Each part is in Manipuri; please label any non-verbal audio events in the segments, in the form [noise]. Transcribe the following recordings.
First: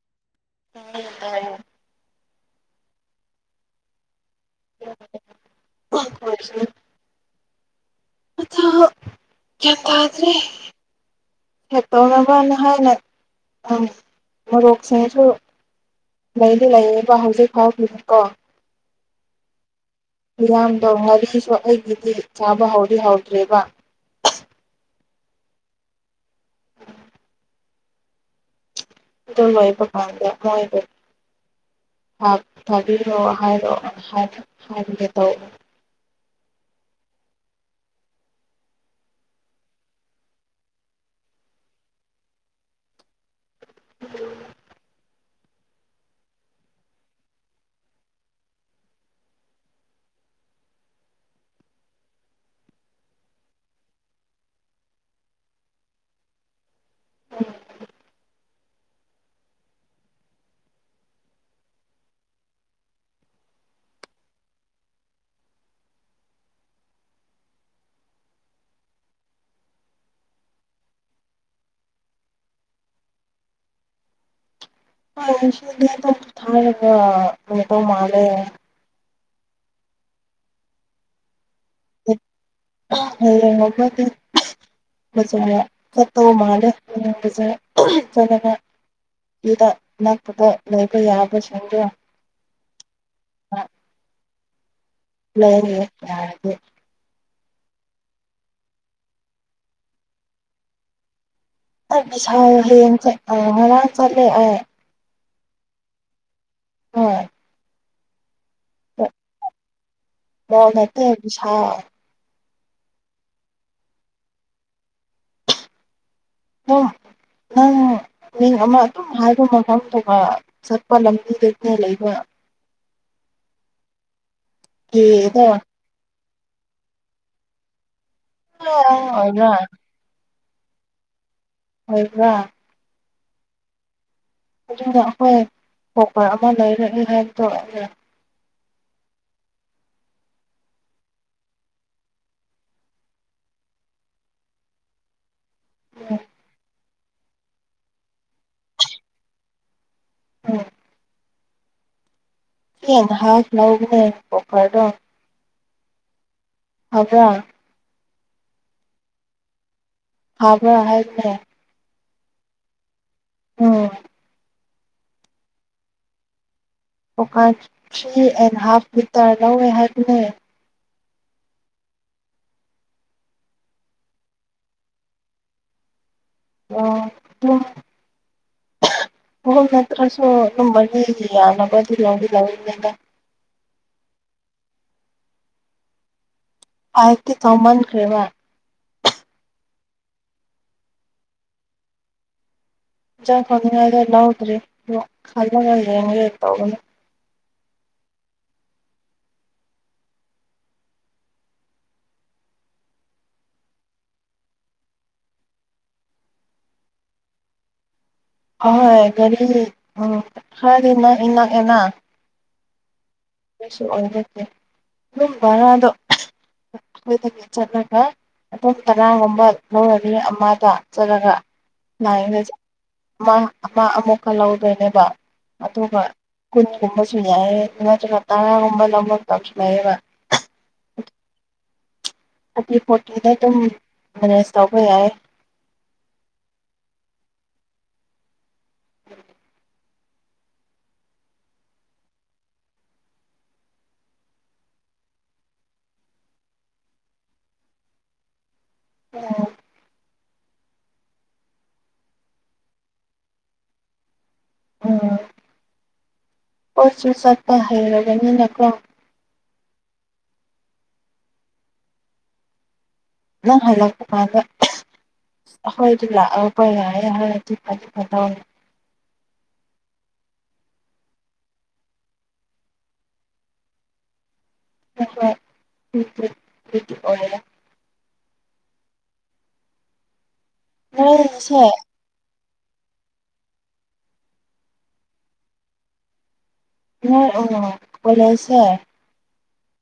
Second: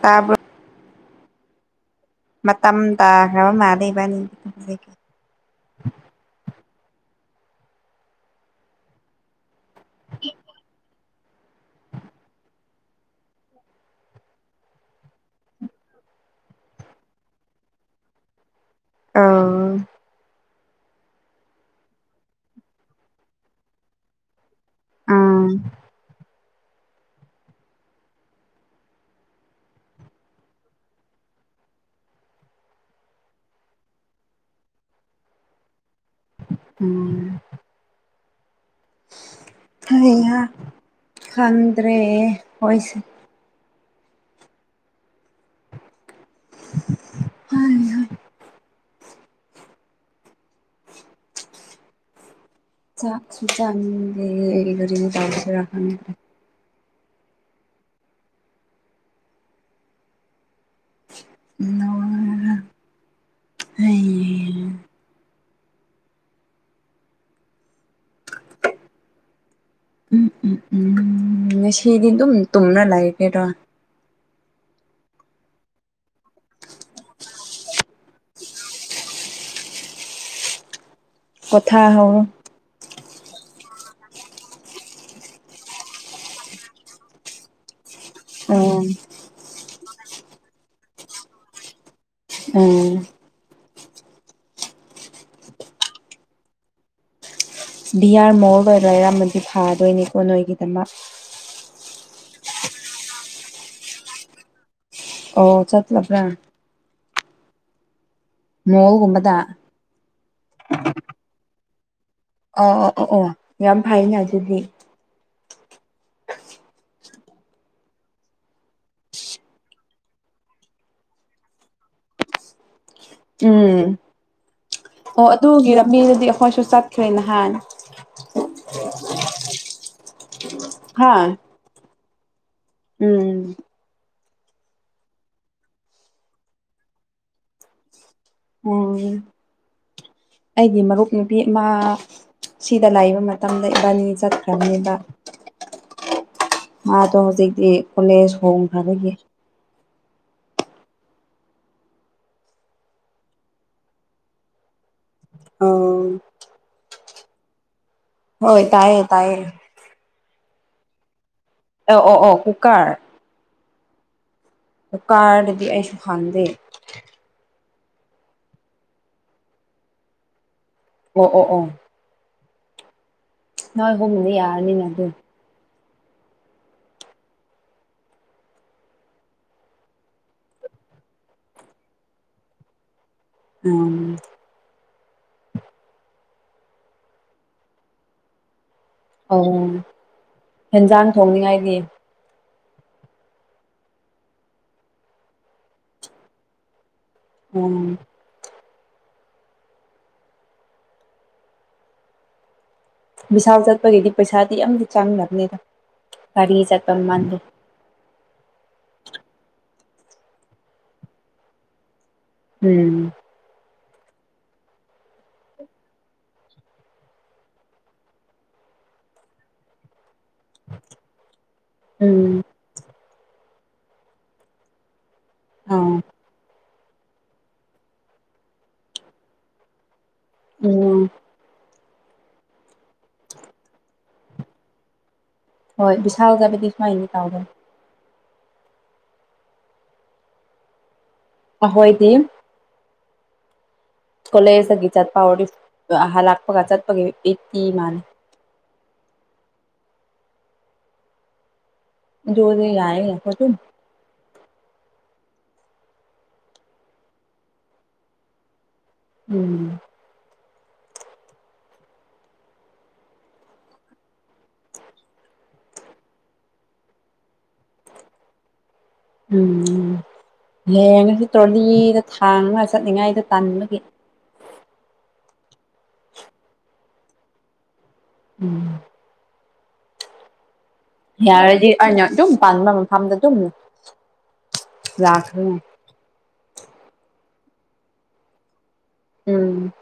ꯇꯥꯕꯔꫭ ꯎꯝ ꯇꯥꯏ ꯑꯦ ꯃꯇꯝ ꯇꯥꯈ꯭ꯔꯕ ꯃꯥꯜꯂꯤ ꯏꯕꯥꯟꯅꯤ ꯒꯤꯁꯦ ꯍꯣꯏ [unintelligible] ꯑꯗꫭ ꯒꯌꯥꯟ ꯇꯥꯗ꯭ꯔꯦ ꯍꯦꯛꯇꯧꯅꯕꯅ ꯍꯥꯏꯅ ꯎ ꯃꯣꯔꯣꯛꯁꯤꯡꯁꯨ ꯂꯩꯗꯤ ꯂꯩꯌꯦꯕ ꯍꯧꯖꯤꯛ ꯐꯥꯎꯒꯤꯗꯤꯀꫭ ꯑꫭ ꯃꯤꯌꯥꯝꯗꯣ ꯉꯥꯔꯤꯁꯨ ꯑꯩꯒꯤꯗꯤ ꯆꯥꯕ ꯍꯧꯗꯤ ꯍꯧꯗ꯭ꯔꯦꯕ ꯑꯥ ꯑꯗꯨ ꯂꫭꯏꯕꯀꯥꯟꯗ ꯃꫭꯏꯗꫭ ꯊꯥꯕꯤꯔꯣꯑꯣ ꯍꯥꯏꯔꯣ ꯍꯥꯏꯔꯒꯦ ꯇꯧꯕ ꯎꯝ ꯑ ꯈꯗ꯭ꯔꯦ ꯍꯣꯏꯁꯦ ꯍꯩꯍꯥ ꯆꯥꯛ ꯁꯨ ꯆꯅꯤꯡꯗꯦ ꯀꯔꯤꯅꫭ ꯇꯧꯁꯤꯔ ꯈꯪꯗꯦ ꯎꯝ ꯅꯧꯋꯔ ꯂꯩꯔꯤ ꯎꯝ ꯎꯝ ꯎꯝ ꯉꯁꯤꯗꯤ ꯑꯗꯨꯝ ꯇꯨꯝꯔ ꯂꯩꯒꯦꯔꯣ ꯊꯒ ꯃ ꯃꯥꯂꯦ ꯄꫭꯊꯍꯧꯔꫭ [unintelligible] ꯃꯖꯅ ꯐꯠꯇꯧ ꯃꯥꯗꯦꯖ ꯎꯝ [unintelligible] ꯎꯝ ꯑ ꯂꯩꯔꫭ ꯌꯥꯔꯗꯤ ꯕꯤ ꯑꯥꯔ ꯃꯣꯜꯒ ꯂꯩꯔꯝꯃꯗꯤ ꯐꯥꯗꯣꯏꯅꯤꯀꯣ ꯅꯣꯏꯒꯤꯗꯃꯛ ꯑ ꯕꯤꯁꯥꯜ ꯉꯔꯥꯡꯁꯨ ꯆꯠ ꯑ ꯉꯔꯥꯡ ꯆꯠꯂꯤ ꯑ ꯑꯣ ꯆꯠꯂꯕ꯭ꯔꯥ ꯍꯣꯏ ꯃꯣꯜꯒꯨꯝꯕꯗ ꯃꫭꯜ ꯅꯇꯦ ꯕꯤꯁꯥꯜ ꯑ ꯑꯣ ꯑꯣ ꯑꯣ ꯌꯥꯝ ꯐꯩꯅ ꯑꯗꯨꯗꯤ ꯑꯣ ꯅꯪ ꯃꯤꯡ ꯑꯃ ꯑꯗꯨꯝ ꯍꯥꯏꯕ ꯃꯐꯝꯗꯨꯒ ꯆꯠꯄ ꯂꯝꯕꯤꯗꯩꯅ ꯂꯩꯕ ꯎꯝ ꯑꯣ ꯀꯦꯗꯣ ꯑꯗꯨꯒꯤꯂꯝꯕꯤꯗꯨꯗꯤ ꯑꯩꯈꯣꯏꯁꯨ ꯆꯠꯈ꯭ꯔꯦ ꯅꯍꯥꯟ ꯑꯣ ꯑꯣꯏꯕ꯭ꯔ ꯍꯥꯥ ꯑꯣꯏꯕ꯭ꯔ ꯎꯝ ꯑꯗꯨꯏꯗꫭ ꯑꯧꯈꫭꯏ ꯊꯣꯛꯄ꯭ꯔ ꯑꯃ ꯂꯩꯔꯛꯑ ꯍꯥꯏꯕꯗꫭ ꯑꫭꯏꯗꫭꯏꯔ ꯎ ꯑꯩꯒꯤ ꯃꯔꯨꯞ ꯅꯨꯄꯤ ꯑꯃ ꯁꯤꯗ ꯂꯥꯛꯏꯕ ꯃꯇꯝꯗ ꯏꯕꯥꯅꯤ ꯆꯠꯈ꯭ꯔꯕꯅꯦꯕ ꯑꯣꯝ ꯃꯥꯗꯣ ꯍꯧꯖꯤꯛꯇꯤ ꯀꯣꯂꯦꯖ ꯍꯣꯡꯈ꯭ꯔꯗꯒꯤ ꯎꯃ ꯇꯦꯟ ꯍꯥꯞ ꯂꯧꯕꯅꯦ ꯕ꯭ꯔꯣꯀꯔꯗꯣ ꯑ ꯐꯕ꯭ꯔ ꯍꯣꯏ ꯇꯥꯏꯌꯦ ꯇꯥꯏꯌꯦ ꯐꯕ꯭ꯔ ꯍꯥꯏꯕꯔꯦ ꯑꯣ ꯑꯣ ꯑꯣ ꯍꯨꯛꯀꯔ ꯎꯝ ꯍꯨꯛꯀꯥꯔꯗꯗꯤ ꯑꯩꯁꯨ ꯄꯥꯟꯗꯦ cooker three and half litre ꯂꯩꯌꯦ ꯍꯥꯏꯕꯅꯦ ꯑꯣ ꯑꯣ ꯑꯣ ꯅꯣꯏ ꯍꯣꯡꯅꯤ ꯌꯥꯔꯅꯤꯅ ꯑꯗꯨ ꯑꯣ ꯍ ꯑꯣꯅꯠꯇ꯭ꯔꯁꯨ ꯑꯗꯨ ꯃꯅꯤꯒꯤ ꯌꯥꯅꯕ ꯂꯧꯗꯤ ꯂꯧꯅꯤꯗ ꯎꯝ ꯑꯥꯏꯇꯤ ꯇꯥꯡ ꯃꯟ ꯈꯔ꯭ꯦꯕꯥ ꯑꯧ ꯍꯦꯟꯖꯥꯡ ꯊꯣꯡꯅꯤꯡꯉꯥꯏꯒꯤ ꯎꯗꯔꯤ ꯈꯜꯂꯒ ꯌꯦ ꯇꯧꯕꯅ ꯎꯝ ꯕꯤꯁꯥꯟ ꯆꯠꯄꯒꯤꯗꯤ ꯄꯩꯁꯥꯗꯤ ꯌꯥꯝꯗꯤ ꯆꯥꯡꯅꯕꯅꯦꯗ ꯒꯥꯔꯤ ꯆꯠꯄ ꯃꯥꯟꯗꯦ ꯑꯍ ꯍꯣꯏ ꯒꯥꯔꯤ ꯎꯝ ꯈꯔꯗꯤ ꯅꯛꯏ ꯅꯛꯑꯅ ꯎꯝ ꯀꯩꯁꯨ ꯑꯣꯏꯖꯦ ꯑꯗꯨꯝ ꯚꯔꯥꯗꯣ ꯑꯩꯈꯣꯏꯗꯒꯤ ꯆꯠꯂꯒ ꯑꯣꯝ ꯀꯅꯥꯒꯨꯝꯕ ꯂꯧꯔꯅꯤ ꯑꯃ ꯇ ꯆꯠꯂꯒ ꯏ ꯎꯝ ꯑꯃ ꯑꯃ ꯑꯃꯨꯛꯀ ꯂꯧꯗꯣꯏꯅꯦꯕ ꯑꯗꯨꯒ ꯑꯥ ꯀꯨꯟꯒꯨꯝꯕꯁꯨ ꯌꯥꯏꯌꯦ ꯅꯠꯇ꯭ꯔꯒ ꯇꯔꯥꯒꯨꯝꯕ ꯂꯧꯔꯛꯇꯁꯨ ꯌꯥꯏꯑꯕ ꯎꯝ ꯊꯥꯔꯇꯤ ꯐꯣꯔꯇꯤꯗ ꯑꯗꯨꯝ ꯃꯦꯅꯦꯖ ꯇꯧꯕ ꯌꯥꯏ ꯍꯣꯏ ꯕꯤꯁꯥꯜꯗꯕꯨꯗꯤ ꯁꯨꯃꯥꯏꯅꯤ ꯇꯥꯎꯗ ꯑꯍꯣꯏꯗꯤ ꯀꯣꯂꯦꯖꯇꯒꯤ ꯆꯠꯄ ꯍꯧꯔ ꯑꯍ ꯂꯥꯛꯄꯒ ꯆꯠꯄꯒꯤ ꯑꯩꯠꯇꯤ ꯃꯥꯜꯂ ꯑꯣꯝ ꯑꯗꯨ ꯑꯣꯏꯗꯤ ꯌꯥꯏ ꯎꯝ ꯄꯣꯠꯁꯨ ꯆꯠꯄ ꯍꯩꯔꯕꯅꯤꯅꯀꯣ ꯎꯝ ꯅꯡ ꯍꯟꯂꯛꯄ ꯀꯥꯟ ꯗ ꯍꯣꯏ ꯑꯗꯨ ꯂꯥꯛꯑꯣ ꯑꯩꯏ ꯂꯥꯛꯑꯦ ꯌꯥꯗꯤ ꯐꯗꯤ ꯐꯥꯇꯧ ꯎꯝ ꯎꯝ ꯍꯌꯦꯡꯉꯁꯤ ꯇ꯭ꯔꯣꯂꯤꯗ ꯊꯥꯡꯉꯒ ꯆꯠꯅꯤꯡꯉꯥꯏꯗ ꯇꯥꯟꯅꯤꯡꯕꯒꯤ ꯍꯣꯏ ꯑꯣꯏ ꯎꯝ ꯅꯣꯏꯁꯦ ꯌꯥꯔꯗꯤ ꯑꯩꯅ ꯑꯗꯨꯝ ꯄꯥꯟꯕ ꯃꯐꯝꯗ ꯑꯗꯨꯝ ꯂꯥꯛꯈꯅꯤ ꯑꯣꯏ ꯑ ꯀꯣꯂꯦꯖꯁꯦ ꯎꯝ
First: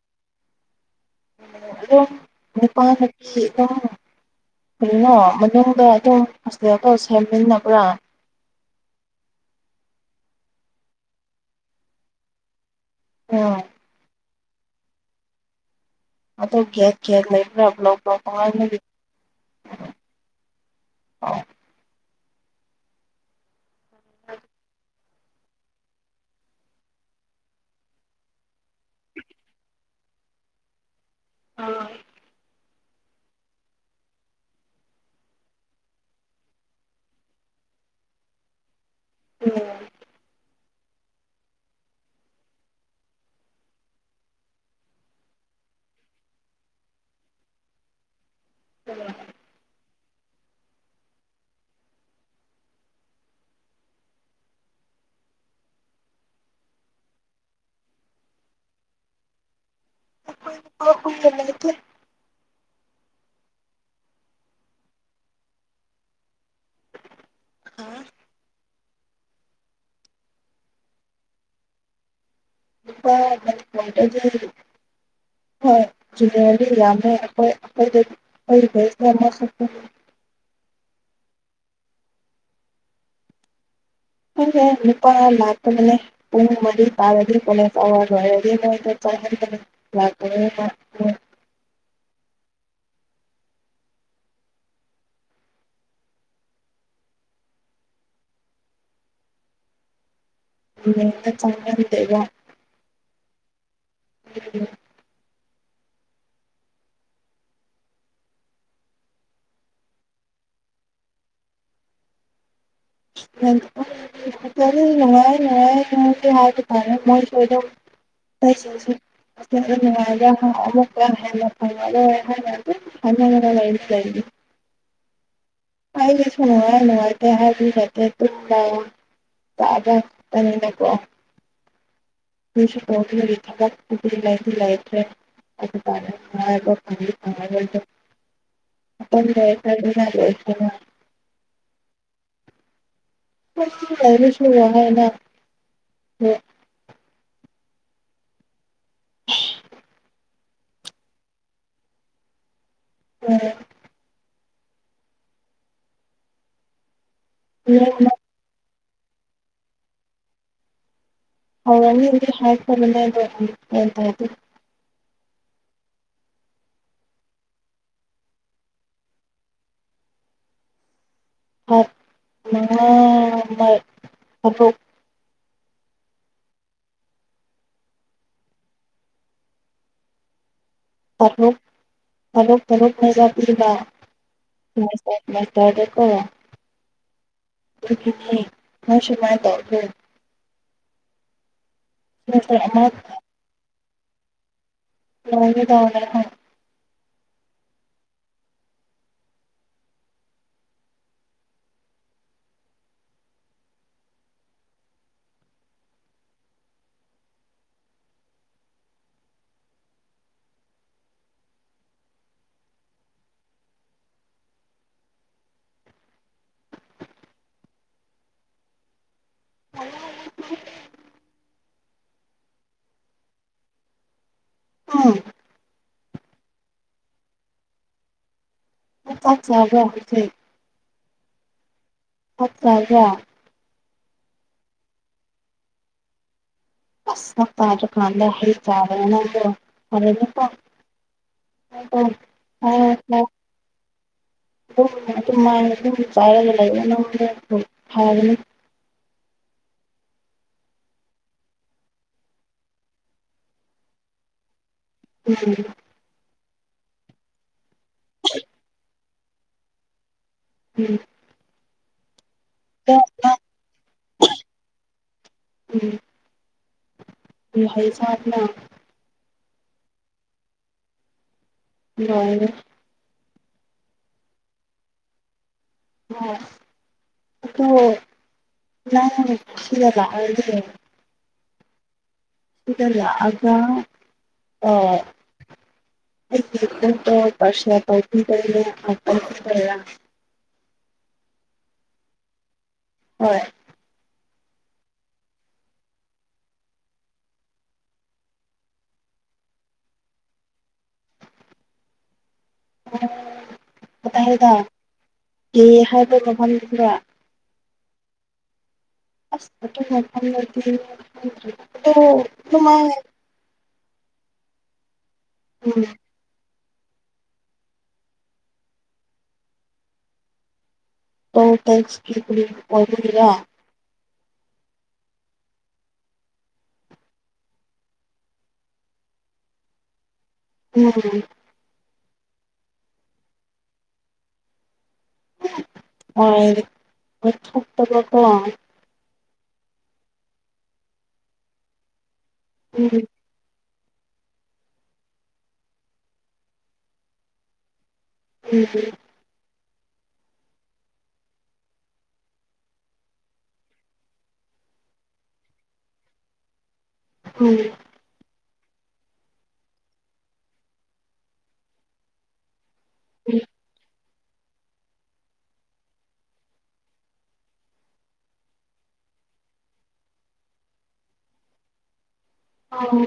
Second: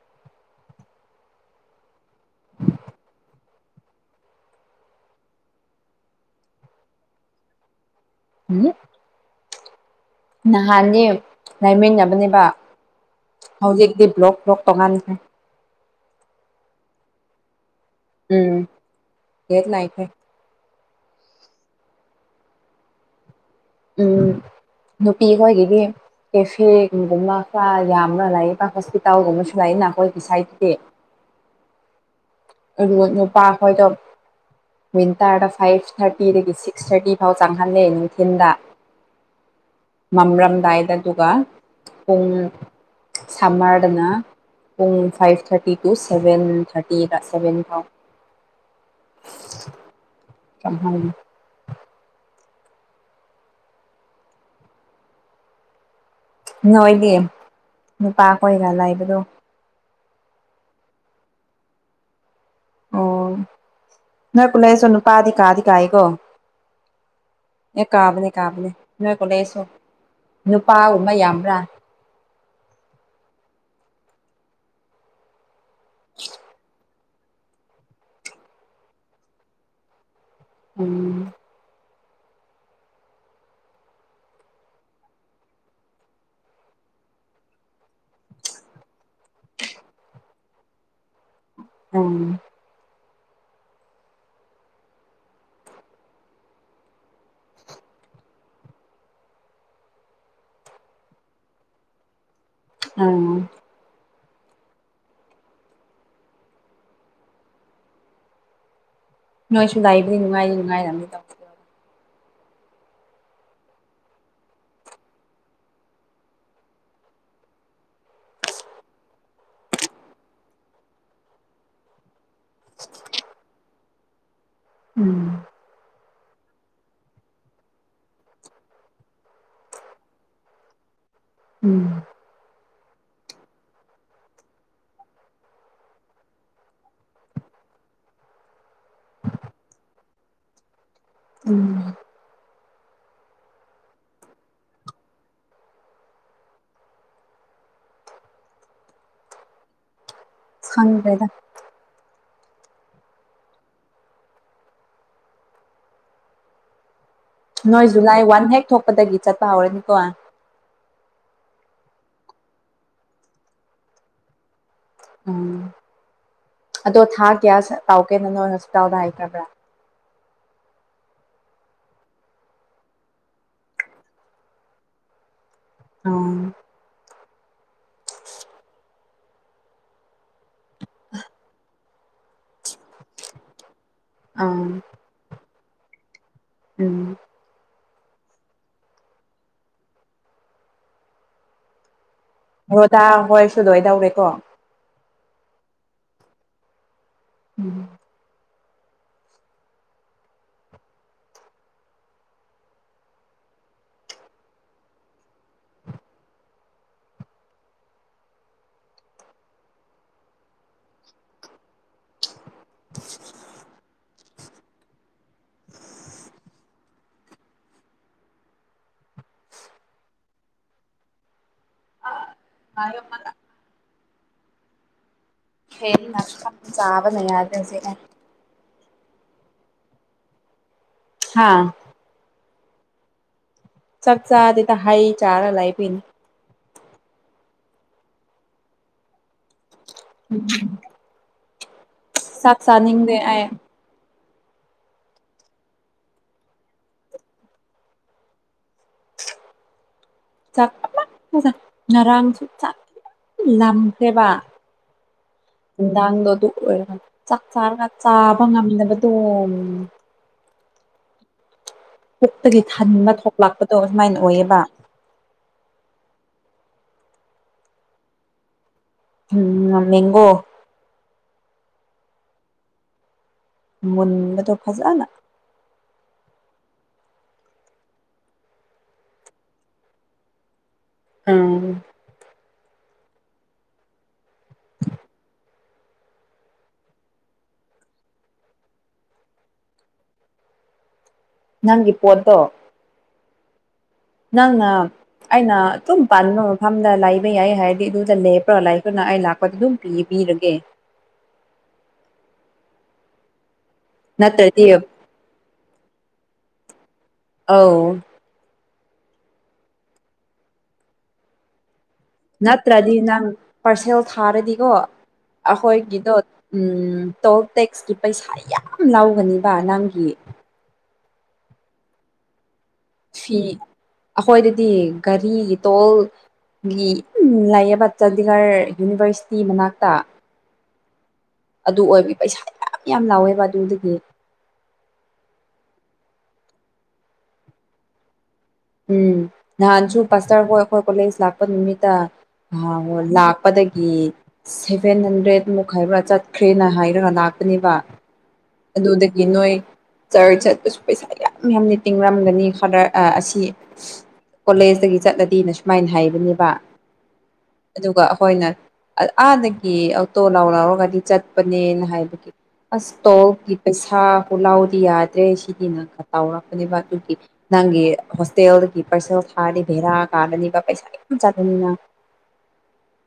ꯄꯥ ꯀ [unintelligible] ꯀꯅꯣ ꯃꯅꯨꯡꯗ ꯑꯗꯨꯝ ꯍꯣꯁꯇꯦꯜꯗꯣ ꯁꯦꯝꯃꯤꯟꯅꯕ꯭ꯔꯥ ꯎꯝ ꯅꯍꯥꯟꯗꯤ ꯂꯩꯃꯤꯟꯅꯕꯅꯦꯕ ꯎꯝ ꯍꯧꯖꯤꯛꯇꯤ ꯕ꯭ꯂꯣꯛ ꯕ꯭ꯂꯣꯛ ꯇꯣꯉꯥꯟꯗ꯭ꯔꯦ ꯑꯣ ꯒꯦꯠ ꯒꯦꯠ ꯂꯩꯕ꯭ꯔꯥ ꯕ꯭ꯂꯣꯛ ꯕ꯭ꯂꯣꯛ ꯎꯝ ꯇꯉꯥꯏꯅ ꯒꯦꯠ ꯂꯩꯈ꯭ꯔꯦ ꯑ ꯎꯝ ꯅꯨꯄꯤ ꯑꯣꯏꯒꯤꯗꯤ ꯀꯦꯐꯦꯒꯨꯝꯕ ꯈꯔ ꯌꯥꯝꯅ ꯂꯥꯛꯌꯦ ꯍꯣꯁꯄꯤꯇꯥꯜꯒꯨꯝꯕꯁꯨ ꯂꯥꯛꯏ ꯅꯈꯣꯏꯒꯤ ꯁꯥꯏꯠꯇꯗꯤ ꯑ ꯑꯨ ꯅꯨꯄꯥ ꯈꯣꯏꯗꯣ ꯋꯤꯟꯇꯔꯗ ꯐꯥꯏꯚ ꯊꯥꯔꯇꯤꯗꯒꯤ ꯁꯤꯛꯁ ꯊꯥꯔꯇꯤ ꯐꯥꯎ ꯆꯪꯍꯜꯂꯦ ꯅꯨꯡꯊꯤꯟꯗ ꯃꯝꯔꯝꯗꯥꯏꯗ ꯑꯗꯨꯒ ꯄꯨꯡ ꯁꯝꯃꯥꯔꯗꯅ ꯄꯨꯡ five thirty to seven thirty ꯁꯥ ꯕꯦꯟꯐꯥꯎ ꯍ [unintelligible] ꯝ [unintelligible] ꯅꯣꯢꯗꯤ ꯅꯨꯄꯥꯈꯣꯏꯒ ꯂꯩꯕꯗꯣ [unintelligible] ꯑꯣ ꯅꯣꯏ ꯄꯨꯂꯁꯨ ꯅꯨꯄꯥꯗꯤ ꯀꯥꯗꯤ ꯀꯥꯏꯀꯣ ꯑꯦ ꯀꯥꯕꯅꯤ ꯀꯥꯕꯅꯦ ꯅꯣꯏ ꯀꯣꯂꯦꯖꯁꯨ ꯅꯨꯄꯥꯒꯨꯝꯕ ꯌꯥꯝꯕ꯭ꯔꯥ ꯂꯨꯄꯥ ꯍꯣꯏ ꯖꯨꯅꯤꯑꯔ ꯗꯤ ꯌꯝꯃꯦ ꯈ ꯑꯩꯈ ꯑꯣꯏꯔꯃ ꯁ ꯎꯝ ꯑꯗꯨꯦ ꯅꯨꯄꯥ ꯂꯥꯛꯇꯗꯅꯦ ꯎꯋꯥ ꯎꯝ ꯆꯥꯡꯅ ꯍꯠꯇꯦ ꯋꯥ ꯎꯝ ꯎꯝ ꯅꯣꯏꯁꯨ ꯂꯩꯕꯅꯤ ꯅꯨꯡꯉꯥꯏꯔꯤ ꯅꯨꯡꯉꯥꯏꯔꯝꯅꯤ ꯇꯗꯣ ꯆꯅꯨꯡꯉꯅꯨꯡꯉ ꯍꯥ ꯎꯔꯦ ꯃꯣꯏ ꯁꯗ ꯑꯇꯩꯁꯤꯡꯁꯨ ꯅꯨꯡꯉꯥꯏꯕ ꯑꯃꯨꯛꯀ ꯍ ꯑ ꯍꯥꯏ ꯍꯁꯅꯤ ꯎꯝ ꯑꯩꯁꯨꯅꯅꯨꯡꯉ ꯅꯨꯡꯉꯔ ꯍꯥꯏꯔ ꯌꯦ ꯇ ꯂꯑꯣ ꯆꯥꯕ ꯇꯅꯤꯅꯀꯣ ꯎꯝ ꯁꯨ ꯇꯒꯤ ꯊꯕꯛꯔꯤꯗꯤ ꯂꯩꯈ꯭ꯔꯦ ꯇ ꯈꯪ ꯈꯉꯇ ꯌꯥ ꯁ ꯎꯝ ꯔꯁꯨ ꯍꯥꯏꯅ ꯐꯪꯉ ꯀꯗ ꯎꯝ ꯅꯣꯏ ꯅꯣꯡꯃ ꯖꯨꯂꯥꯏ ꯋꯥꯟ ꯍꯦꯛ ꯊꯣꯛꯄꯗꯒꯤ ꯆꯠꯄ ꯍꯧꯔꯅꯤꯀꯣ ꯍ ꯍꯥꯏ ꯇ ꯑꯗꯨꯗꯤ ꯎꯝ ꯑꯗꯣ ꯊꯥ ꯀꯌꯥ ꯇꯥꯎꯒꯦꯅ ꯅꯣꯏ ꯍꯣꯁꯄꯤꯇꯥꯜꯗ ꯍꯥꯏꯇꯕ꯭ꯔꯥ ꯍꯥ ꯅꯅ ꯃꯥꯏ ꯍꯥꯔꯄ ꯑꯥ ꯄꯣꯛ ꯄꯊꯣꯛ ꯊꯊꯣꯛ ꯉꯥꯏꯕ ꯄꯤ ꯑ ꯃ ꯇꯗꯦ ꯀ ꯎꯝ ꯃꯣꯏ ꯁꯃꯥꯏ ꯇꯦ ꯁꯦꯃꯤꯁꯇꯔ ꯑꯃ ꯍꯣꯗꯥ ꯍꯣꯏ ꯁꯨꯗꯣꯏ ꯇꯧꯔꯦꯀꯣ ꯂ ꯇ ꯎꯝ [inaudible] ꯑ ꯃꯥꯃ ꯎꯝ ꯍꯦꯔꯤ ꯅ ꯆꯥꯕꯅ ꯌꯥꯗꯁꯦ ꯠ ꯆꯕꯣ ꯍꯥꯥ ꯑꯆꯥ ꯆꯠ ꯆꯗ ꯇ ꯍꯥꯏ ꯆꯥ ꯂꯥꯏꯕꯤ ꯑ ꯇꯥꯖ ꯀꯥꯟꯗ ꯍ ꯆꯥꯕꯅ ꯍ ꯆꯥꯛ ꯆꯥꯅꯤꯡꯗꯦ ꯍ ꯑꯩ ꯑꯗꯨ ꯃꯥꯏ ꯆꯥꯏꯔꯒ ꯂꯩꯕ ꯅ ꯊꯥꯕꯅꯤ ꯆꯥꯛ ꯉꯔꯥꯡꯁꯨ ꯆꯥꯛ ꯂꯈꯦꯕ ꯎꯝ ꯅꯨꯡꯗꯥꯡꯗꯣ ꯑꯗꯨ ꯑꯣꯏꯔꯒ ꯆꯥꯛ ꯆꯥꯔꯒ ꯆꯥꯕ ꯉꯝꯗꯕꯗꯣ ꯎꯝ ꯀꯛꯇꯒꯤ ꯊꯟꯕ ꯎꯝ ꯊꯣꯛꯂꯛꯄꯗꯣ ꯑꯁꯨꯃꯥꯏꯅ ꯑꯣꯏꯌꯦꯕ ꯎꯝ ꯁꯥꯅ ꯎꯝ ꯃꯒꯣ ꯑꯣ ꯃꯨꯟꯕꯗꯣ ꯐꯖꯅ ꯑꯣ ꯑꯣꯁꯤ ꯂꯥꯛꯗꯤ ꯑꯥ ꯗ ꯑꯗ ꯑ ꯄꯔꯁ ꯄꯊ ꯀ ꯑꯊ ꯇ ꯅꯪꯒꯤ ꯄꯣꯠꯇꯣ ꯍꯣꯏ ꯅꯪꯉ ꯑꯩꯅ ꯑꯗꯨꯝ ꯄꯥꯟꯕꯥ ꯃꯐꯝꯗ ꯂꯥꯏꯕ ꯌꯥꯏ ꯍꯥꯏꯔꯗꯤ ꯑꯗꯨꯗ ꯂꯦꯞꯄ꯭ꯔꯣ ꯂꯥꯏꯅ ꯑꯩ ꯂꯥꯛꯄꯗ ꯑꯗꯨꯝ ꯄꯤꯕꯤꯔꯒꯦ ꯅꯠꯇ꯭ꯔꯗꯤ ꯗ ꯀ ꯍꯥꯏꯕ ꯃꯐꯝꯗꯨꯗ ꯑꯥꯎ ꯑꯁ ꯑꯗꯨ ꯃꯐꯝ ꯅꯠꯇ꯭ꯔꯗꯤ ꯅꯪ ꯄꯥꯔꯁꯦꯜ ꯊꯥꯔꯗꯤꯀꯣ ꯎꯝ ꯑꯩꯈꯣꯏꯒꯤꯗꯣ ꯎ ꯇꯣꯜ ꯇꯦꯛꯁꯀꯤ ꯄꯩꯁꯥ ꯌꯥꯝ ꯂꯥꯎꯒꯅꯤꯕ ꯅꯪꯒꯤ ꯍꯥꯎ ꯇꯁ ꯐꯤ ꯑꯩꯈꯣꯏꯗꯗꯤ ꯒꯥꯔꯤ ꯇꯣꯜ ꯒꯤ ꯂꯥꯏꯌꯦꯕ ꯆꯥꯟꯗꯤꯒꯔ ꯌꯨꯅꯤꯚꯔꯁꯤꯇꯤ ꯃꯅꯥꯛꯇ ꯎꯝ ꯑꯗꯨ ꯑꯣꯏꯕ ꯄꯩꯁꯥ ꯃꯌꯥꯝ ꯌꯥꯝ ꯂꯥꯎꯋꯦꯕ ꯑꯗꯨꯗꯒꯤ ꯑꯠꯇ ꯎꯝ ꯅꯍꯥꯟꯁꯨ ꯄꯥꯁꯇꯔꯐꯥꯎ ꯑꯩꯈꯣꯏ ꯀꯣꯂꯦꯖ ꯂꯥꯛꯄ ꯅꯨꯃꯤꯠꯇ ꯎꯝ ꯂ ꯀꯠꯄꯗꯒꯤ ꯁꯦꯚꯦꯟ ꯍꯟꯗ꯭ꯔꯦꯗꯃꯨꯛ ꯍꯥꯏꯥꯏꯕ꯭ꯔꯥ ꯆꯠꯈ꯭ꯔꯦꯅ ꯍꯥꯏꯔꯒ ꯂꯥꯛꯄꯅꯦꯕ ꯎꯝ ꯑꯗꯨꯗꯗ ꯒꯤ ꯅꯣꯏ ꯆꯔ ꯆꯠꯄꯁꯨ ꯄꯩꯁꯥ ꯌꯥꯝ ꯌꯥꯝꯅ ꯇꯤꯡꯡꯂꯝꯒꯅꯤꯗ ꯑꯁꯤ ꯀꯣꯂꯦꯖꯇꯒꯤ ꯆꯠꯂꯗꯤꯅ ꯁꯨꯃꯥꯏꯅ ꯍꯥꯏꯕꯅꯦꯕ ꯎꯝ ꯑꯗꯨꯒ ꯑꯩꯈꯣꯏꯅ ꯑꯥꯗꯒꯤ ꯑꯣꯇꯣ ꯂꯥꯎ ꯂꯧꯔꯒꯗꯤ ꯆꯠꯄꯅꯦꯅ ꯍꯥꯏꯕꯒꯤ ꯑꯁꯇꯣꯒꯤ ꯄꯩꯁꯥ ꯂꯥꯎꯗꯤ ꯌꯥꯗ꯭ꯔꯦ ꯁꯤꯗꯤ ꯅꯪ ꯈ ꯇꯥꯎꯔꯛꯄꯅꯦꯕ ꯑꯗꯨꯒꯤ ꯅꯪꯒꯤ ꯍꯣ ꯇꯦꯜꯒꯤꯤꯄꯔꯁꯦꯜ ꯊꯥꯔꯗꯤ ꯚꯦꯔꯥ ꯀꯥꯗꯅꯤꯕ ꯄꯩꯁꯥ ꯆꯥꯗꯅꯤꯅ ꯑꯣ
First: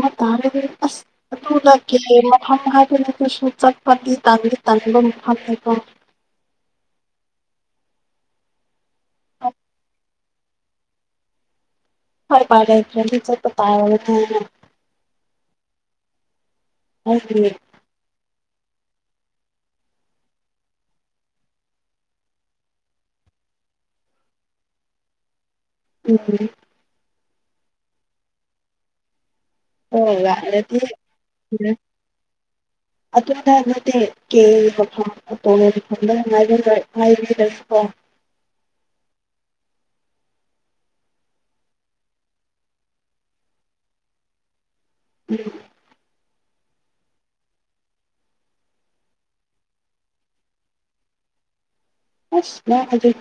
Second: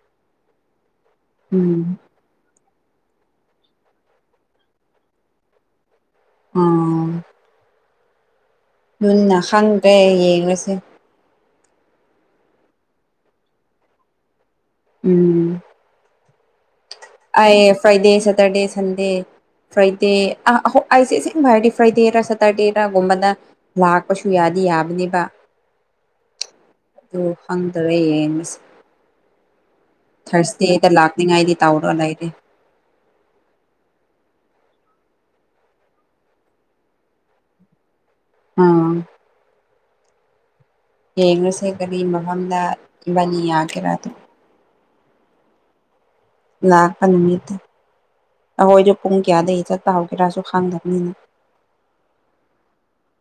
ꯍ ꯇꯥꯔꯒ ꯑ ꯑꯗꯨꯅ ꯎꯝ ꯃꯐꯝ ꯍꯥꯏꯕꯅ ꯀꯩꯁꯨ ꯆꯠꯄꯗꯤ ꯇꯗꯤ ꯇꯟꯕ ꯃꯐꯝ ꯎꯝ ꯂꯨꯟꯅ ꯈꯪꯗ꯭ꯔꯦ ꯌꯦꯡꯉꯁꯦ ꯍꯔ ꯐ꯭ꯔ ꯆ ꯎꯝ ꯑꯩꯒꯤ ꯑ ꯐꯥꯏꯗꯦ ꯁꯦꯇꯔꯗꯦ ꯁꯟꯗꯦ ꯐ꯭ꯔꯥꯏꯗꯦ ꯑ ꯑꯩꯁꯦ ꯁꯦꯡ ꯍꯥꯏꯔꯗꯤ ꯐ꯭ꯔꯥꯏꯗꯦꯔꯥ ꯁꯇꯔꯗꯦꯔꯒꯨꯝꯕꯅ ꯂꯥꯛꯄꯁꯨ ꯌꯥꯗꯤ ꯌꯥꯕꯅꯦꯕ ꯎꯝꯝ ꯑꯗꯨ ꯍꯪꯗꯔꯦ ꯌꯦꯡꯁ ꯑꯣ ꯂꯥꯛꯅꯤꯉꯥꯏꯗꯤ ꯑꯗꯨꯗꯤ ꯇꯧꯔꯒ ꯂꯩꯔꯦ ꯑꯇꯅ ꯅꯗꯤ ꯀꯦꯗꯁꯨ ꯀꯣ ꯑꯥ ꯌꯦꯡꯉꯨꯁꯦ ꯀꯔꯤ ꯃꯐꯝꯗ ꯏꯕꯥꯅꯤ ꯌꯥꯒꯦꯔꯥꯗ ꯎꯝ ꯂꯥꯛꯄ ꯅꯨꯃꯤꯠꯇ ꯑꯩꯈꯣꯏꯁꯨ ꯄꯨꯡ ꯀꯌꯥꯗꯒꯤ ꯆꯠꯄ ꯍꯧꯒꯦꯔꯥꯁꯨ ꯈꯪꯗꯕꯅꯤꯅ ꯑꯁꯅ ꯑꯖꯤ ꯈ